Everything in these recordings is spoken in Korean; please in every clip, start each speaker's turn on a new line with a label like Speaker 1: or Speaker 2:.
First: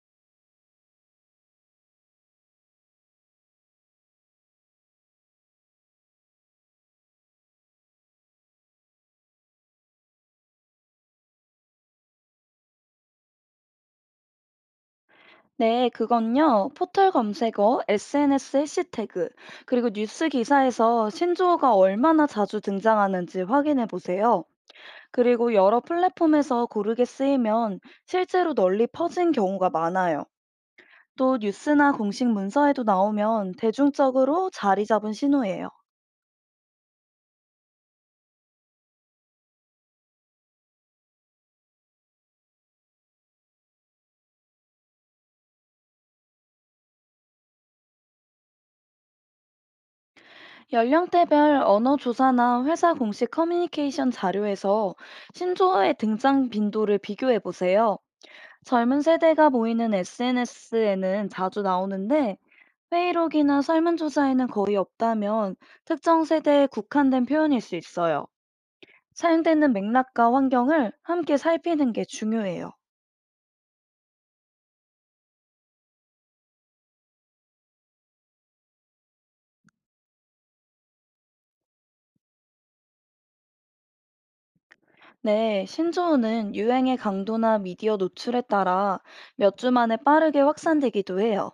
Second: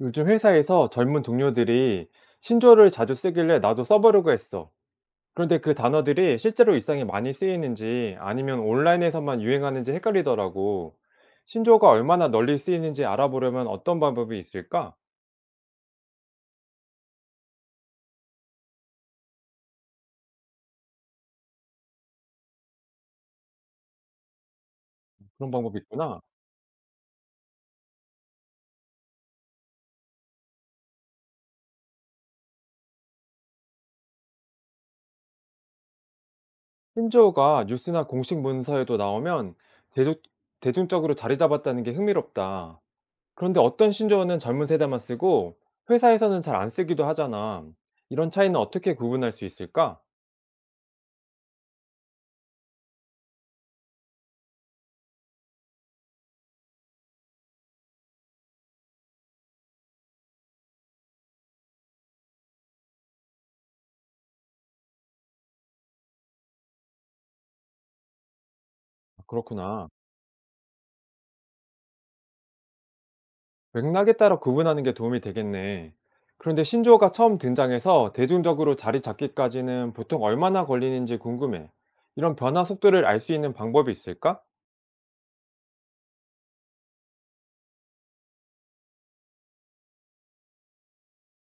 Speaker 1: 요즘 회사에서 젊은 동료들이 신조어를 자주 쓰길래 나도 써보려고 했어. 그런데 그 단어들이 실제로 일상에 많이 쓰이는지 아니면 온라인에서만 유행하는지 헷갈리더라고. 신조어가 얼마나 널리 쓰이는지 알아보려면 어떤 방법이 있을까?
Speaker 2: 네, 그건요. 포털 검색어, SNS 해시태그, 그리고 뉴스 기사에서 신조어가 얼마나 자주 등장하는지 확인해 보세요.
Speaker 1: 그런
Speaker 2: 그리고 여러
Speaker 1: 방법이 있구나.
Speaker 2: 플랫폼에서 고르게 쓰이면 실제로 널리 퍼진 경우가 많아요. 또 뉴스나 공식 문서에도 나오면 대중적으로 자리 잡은 신호예요.
Speaker 1: 신조어가 뉴스나 공식 문서에도 나오면 대중, 대중적으로 자리 잡았다는 게 흥미롭다. 그런데 어떤 신조어는 젊은 세대만 쓰고 회사에서는 잘 안 쓰기도 하잖아. 이런 차이는 어떻게 구분할 수 있을까?
Speaker 2: 연령대별 언어 조사나 회사 공식 커뮤니케이션 자료에서 신조어의 등장 빈도를 비교해 보세요. 젊은 세대가 모이는 SNS에는 자주 나오는데 회의록이나 설문조사에는 거의 없다면 특정 세대에 국한된 표현일 수 있어요.
Speaker 1: 아,
Speaker 2: 사용되는
Speaker 1: 그렇구나.
Speaker 2: 맥락과 환경을 함께 살피는 게 중요해요.
Speaker 1: 맥락에 따라 구분하는 게 도움이 되겠네. 그런데 신조어가 처음 등장해서 대중적으로 자리 잡기까지는 보통 얼마나 걸리는지 궁금해. 이런 변화 속도를 알 수 있는 방법이 있을까?
Speaker 2: 네, 신조어는 유행의 강도나 미디어 노출에 따라 몇 주 만에 빠르게 확산되기도 해요.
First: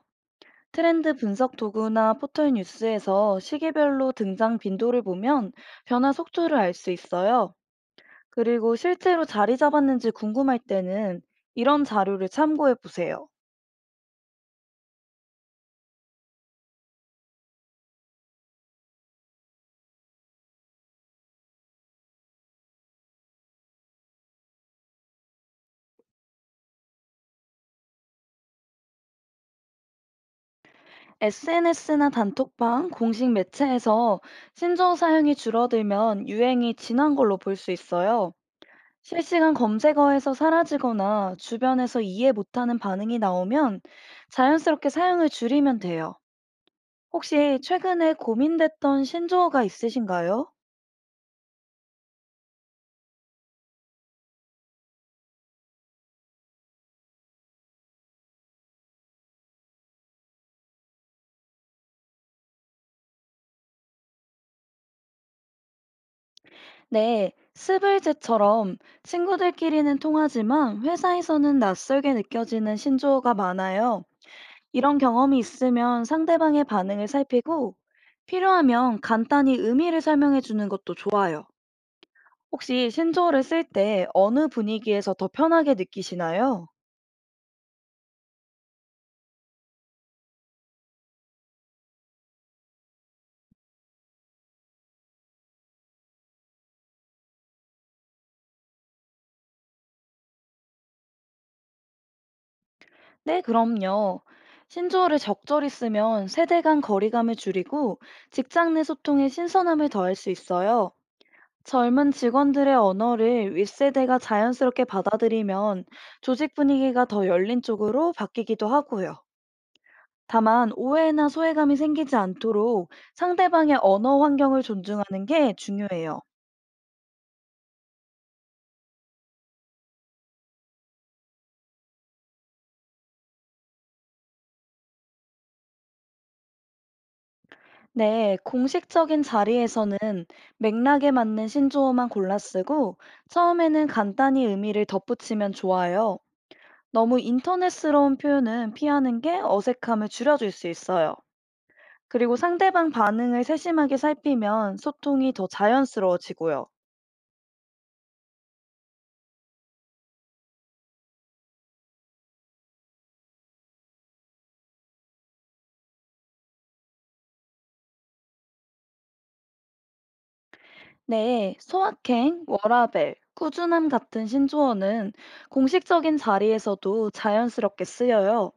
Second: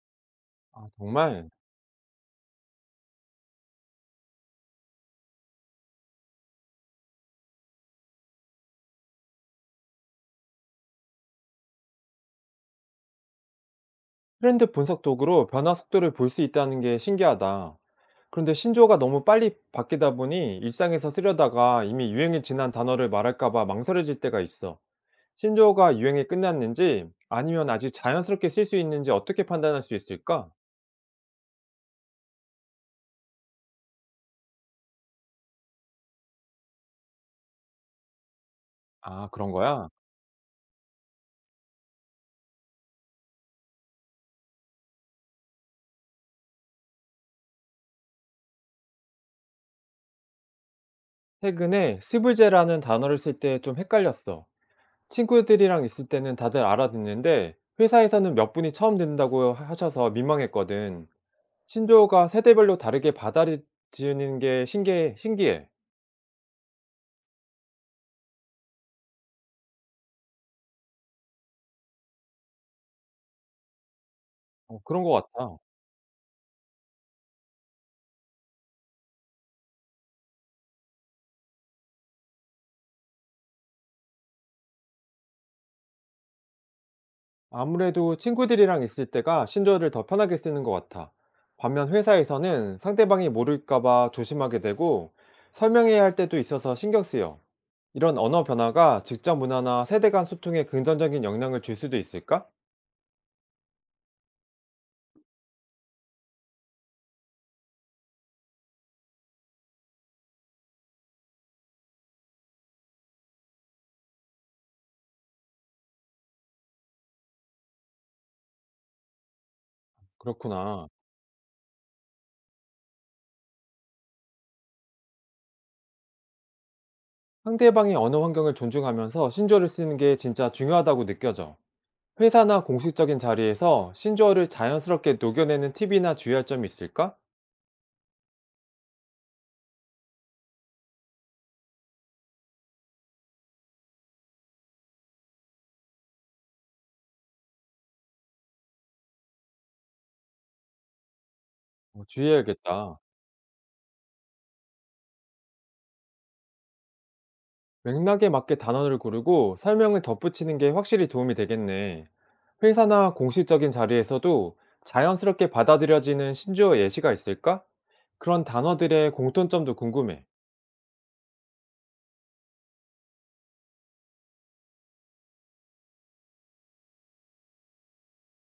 Speaker 1: 아,
Speaker 2: 트렌드
Speaker 1: 정말.
Speaker 2: 분석 도구나 포털 뉴스에서 시기별로 등장 빈도를 보면 변화 속도를 알 수 있어요. 그리고 실제로 자리 잡았는지 궁금할 때는 이런 자료를 참고해 보세요.
Speaker 1: 트렌드 분석 도구로 변화 속도를 볼 수 있다는 게 신기하다. 그런데 신조어가 너무 빨리 바뀌다 보니 일상에서 쓰려다가 이미 유행이 지난 단어를 말할까봐 망설여질 때가 있어. 신조어가 유행이 끝났는지 아니면 아직 자연스럽게 쓸 수 있는지 어떻게 판단할 수 있을까?
Speaker 2: SNS나 단톡방, 공식 매체에서 신조어 사용이 줄어들면 유행이 지난 걸로 볼 수 있어요.
Speaker 1: 아, 그런
Speaker 2: 실시간
Speaker 1: 거야?
Speaker 2: 검색어에서 사라지거나 주변에서 이해 못하는 반응이 나오면 자연스럽게 사용을 줄이면 돼요. 혹시 최근에 고민됐던 신조어가 있으신가요?
Speaker 1: 최근에 스불제라는 단어를 쓸 때 좀 헷갈렸어. 친구들이랑 있을 때는 다들 알아듣는데 회사에서는 몇 분이 처음 듣는다고 하셔서 민망했거든. 신조어가 세대별로 다르게 받아들이는 게 신기해. 신기해.
Speaker 2: 네, 스블제처럼 친구들끼리는 통하지만 회사에서는 낯설게 느껴지는 신조어가 많아요.
Speaker 1: 어,
Speaker 2: 이런
Speaker 1: 그런 것
Speaker 2: 경험이
Speaker 1: 같아.
Speaker 2: 있으면 상대방의 반응을 살피고 필요하면 간단히 의미를 설명해 주는 것도 좋아요. 혹시 신조어를 쓸 때 어느 분위기에서 더 편하게 느끼시나요?
Speaker 1: 아무래도 친구들이랑 있을 때가 신조어를 더 편하게 쓰는 것 같아. 반면 회사에서는 상대방이 모를까봐 조심하게 되고 설명해야 할 때도 있어서 신경 쓰여. 이런 언어 변화가 직장 문화나 세대 간 소통에 긍정적인 영향을 줄 수도 있을까?
Speaker 2: 네, 그럼요. 신조어를 적절히 쓰면 세대 간 거리감을 줄이고 직장 내 소통에 신선함을 더할 수 있어요. 젊은 직원들의 언어를 윗세대가 자연스럽게 받아들이면 조직 분위기가 더 열린 쪽으로 바뀌기도 하고요. 다만
Speaker 1: 그렇구나.
Speaker 2: 오해나 소외감이 생기지 않도록 상대방의 언어 환경을 존중하는 게 중요해요.
Speaker 1: 상대방의 언어 환경을 존중하면서 신조어를 쓰는 게 진짜 중요하다고 느껴져. 회사나 공식적인 자리에서 신조어를 자연스럽게 녹여내는 팁이나 주의할 점이 있을까?
Speaker 2: 네, 공식적인 자리에서는 맥락에 맞는 신조어만 골라 쓰고 처음에는 간단히 의미를 덧붙이면 좋아요. 너무 인터넷스러운 표현은 피하는 게 어색함을 줄여줄 수 있어요.
Speaker 1: 어,
Speaker 2: 그리고 상대방
Speaker 1: 주의해야겠다.
Speaker 2: 반응을 세심하게 살피면 소통이 더 자연스러워지고요.
Speaker 1: 맥락에 맞게 단어를 고르고 설명을 덧붙이는 게 확실히 도움이 되겠네. 회사나 공식적인 자리에서도 자연스럽게 받아들여지는 신조어 예시가 있을까? 그런 단어들의 공통점도 궁금해.
Speaker 2: 네, 소확행, 워라밸, 꾸준함 같은 신조어는 공식적인 자리에서도 자연스럽게 쓰여요.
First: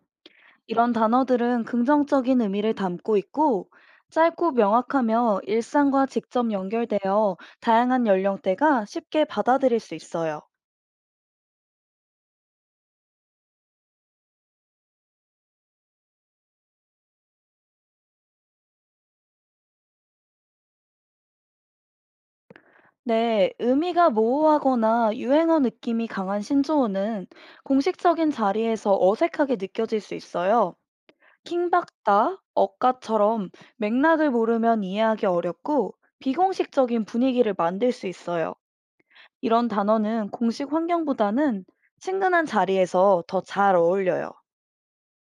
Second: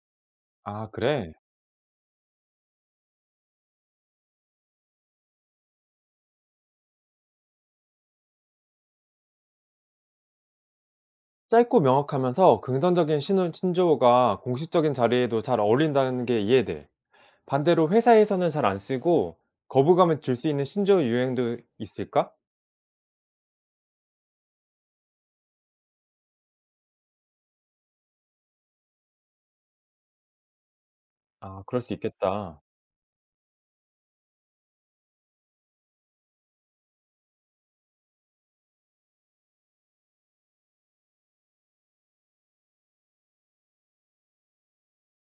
Speaker 1: 아,
Speaker 2: 이런
Speaker 1: 그래.
Speaker 2: 단어들은 긍정적인 의미를 담고 있고 짧고 명확하며 일상과 직접 연결되어 다양한 연령대가 쉽게 받아들일 수 있어요.
Speaker 1: 짧고 명확하면서 긍정적인 신호, 신조어가 공식적인 자리에도 잘 어울린다는 게 이해돼. 반대로 회사에서는 잘 안 쓰고 거부감을 줄 수 있는 신조어 유행도 있을까?
Speaker 2: 네, 의미가 모호하거나 유행어 느낌이 강한 신조어는 공식적인 자리에서 어색하게 느껴질 수 있어요.
Speaker 1: 아, 그럴 수
Speaker 2: 킹받다,
Speaker 1: 있겠다.
Speaker 2: 억까처럼 맥락을 모르면 이해하기 어렵고 비공식적인 분위기를 만들 수 있어요. 이런 단어는 공식 환경보다는 친근한 자리에서 더 잘 어울려요.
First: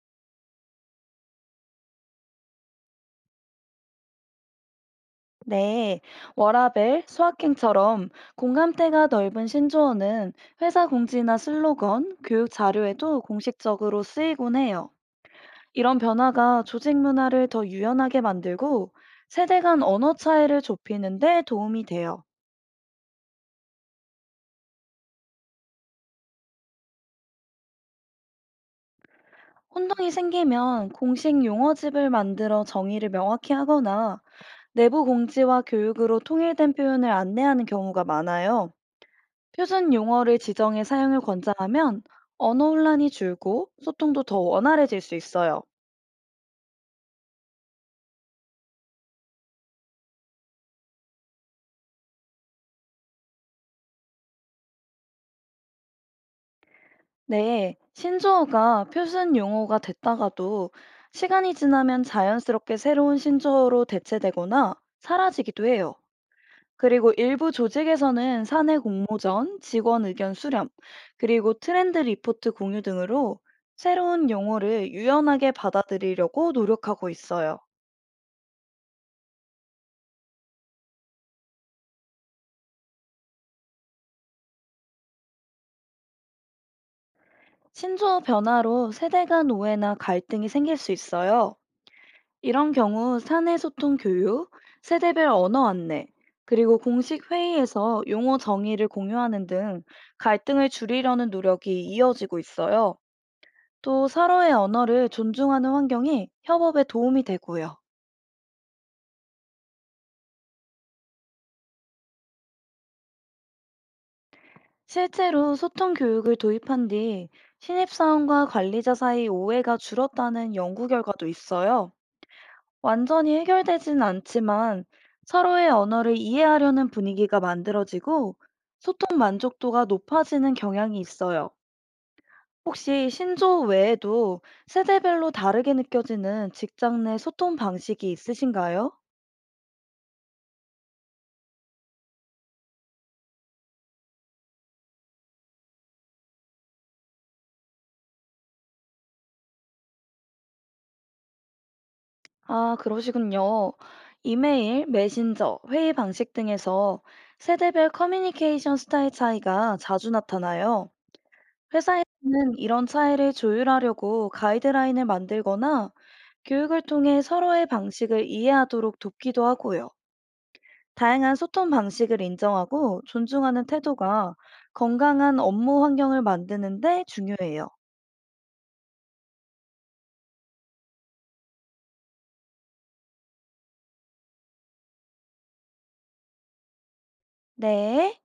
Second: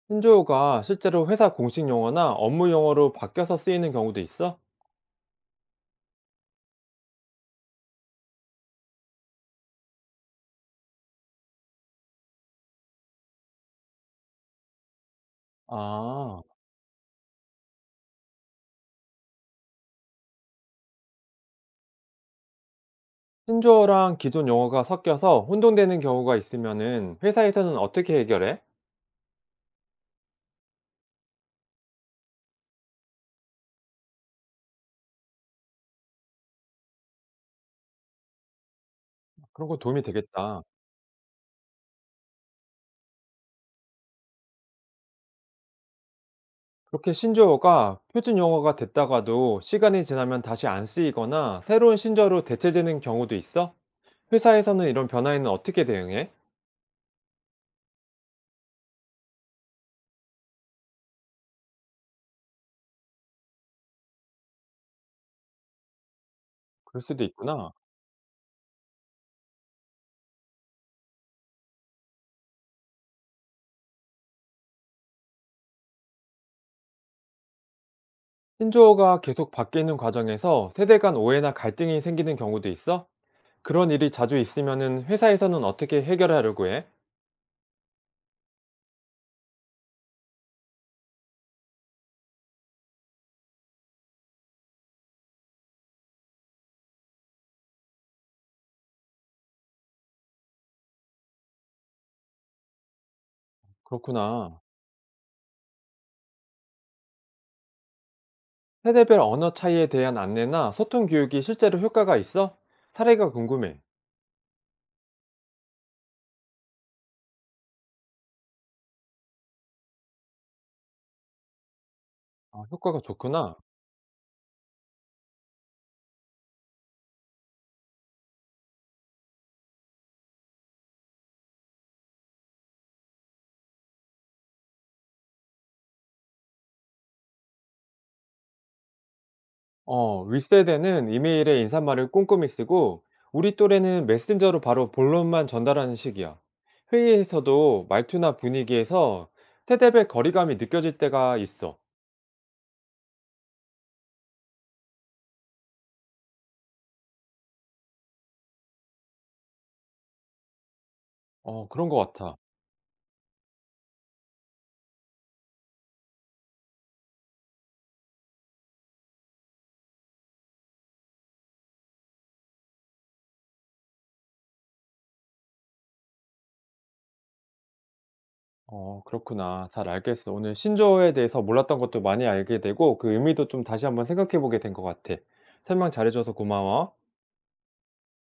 Speaker 1: 신조어가 실제로 회사 공식 용어나 업무 용어로 바뀌어서 쓰이는 경우도 있어?
Speaker 2: 네, 워라벨, 수학행처럼 공감대가 넓은 신조어는 회사 공지나 슬로건, 교육 자료에도 공식적으로 쓰이곤 해요. 이런
Speaker 1: 아,
Speaker 2: 변화가 조직 문화를 더 유연하게 만들고 세대 간 언어 차이를 좁히는 데 도움이 돼요.
Speaker 1: 신조어랑 기존 용어가 섞여서 혼동되는 경우가 있으면은 회사에서는 어떻게 해결해?
Speaker 2: 혼동이 생기면 공식 용어집을 만들어 정의를 명확히 하거나 내부 공지와 교육으로 통일된 표현을 안내하는 경우가 많아요.
Speaker 1: 그런 거
Speaker 2: 표준
Speaker 1: 도움이
Speaker 2: 용어를
Speaker 1: 되겠다.
Speaker 2: 지정해 사용을 권장하면 언어 혼란이 줄고 소통도 더 원활해질 수 있어요.
Speaker 1: 그렇게 신조어가 표준 용어가 됐다가도 시간이 지나면 다시 안 쓰이거나 새로운 신조어로 대체되는 경우도 있어? 회사에서는 이런 변화에는 어떻게 대응해?
Speaker 2: 네, 신조어가 표준 용어가 됐다가도 시간이 지나면 자연스럽게 새로운 신조어로 대체되거나 사라지기도 해요.
Speaker 1: 그럴
Speaker 2: 그리고
Speaker 1: 수도
Speaker 2: 일부
Speaker 1: 있구나.
Speaker 2: 조직에서는 사내 공모전, 직원 의견 수렴, 그리고 트렌드 리포트 공유 등으로 새로운 용어를 유연하게 받아들이려고 노력하고 있어요.
Speaker 1: 신조어가 계속 바뀌는 과정에서 세대 간 오해나 갈등이 생기는 경우도 있어? 그런 일이 자주 있으면은 회사에서는 어떻게 해결하려고 해?
Speaker 2: 신조어 변화로 세대 간 오해나 갈등이 생길 수 있어요. 이런 경우 사내 소통 교육, 세대별 언어 안내, 그리고 공식 회의에서 용어 정의를 공유하는 등 갈등을 줄이려는 노력이 이어지고 있어요. 또 서로의
Speaker 1: 그렇구나.
Speaker 2: 언어를 존중하는 환경이 협업에 도움이 되고요.
Speaker 1: 세대별 언어 차이에 대한 안내나 소통 교육이 실제로 효과가 있어? 사례가 궁금해.
Speaker 2: 실제로 소통 교육을 도입한 뒤 신입사원과 관리자 사이 오해가 줄었다는 연구 결과도 있어요.
Speaker 1: 아, 효과가
Speaker 2: 완전히
Speaker 1: 좋구나.
Speaker 2: 해결되진 않지만 서로의 언어를 이해하려는 분위기가 만들어지고 소통 만족도가 높아지는 경향이 있어요. 혹시 신조 외에도 세대별로 다르게 느껴지는 직장 내 소통 방식이 있으신가요?
Speaker 1: 어, 윗세대는 이메일에 인사말을 꼼꼼히 쓰고, 우리 또래는 메신저로 바로 본론만 전달하는 식이야. 회의에서도 말투나 분위기에서 세대별 거리감이 느껴질 때가 있어.
Speaker 2: 아, 그러시군요. 이메일, 메신저, 회의 방식 등에서 세대별 커뮤니케이션 스타일 차이가 자주 나타나요.
Speaker 1: 어, 그런 것 같아.
Speaker 2: 회사에서는 이런 차이를 조율하려고 가이드라인을 만들거나 교육을 통해 서로의 방식을 이해하도록 돕기도 하고요. 다양한 소통 방식을 인정하고 존중하는 태도가 건강한 업무 환경을 만드는데 중요해요.
Speaker 1: 어, 그렇구나. 잘 알겠어. 오늘 신조어에 대해서 몰랐던 것도 많이 알게 되고 그 의미도 좀 다시 한번 생각해 보게 된 것 같아. 설명 잘해 줘서 고마워.
Speaker 2: 네.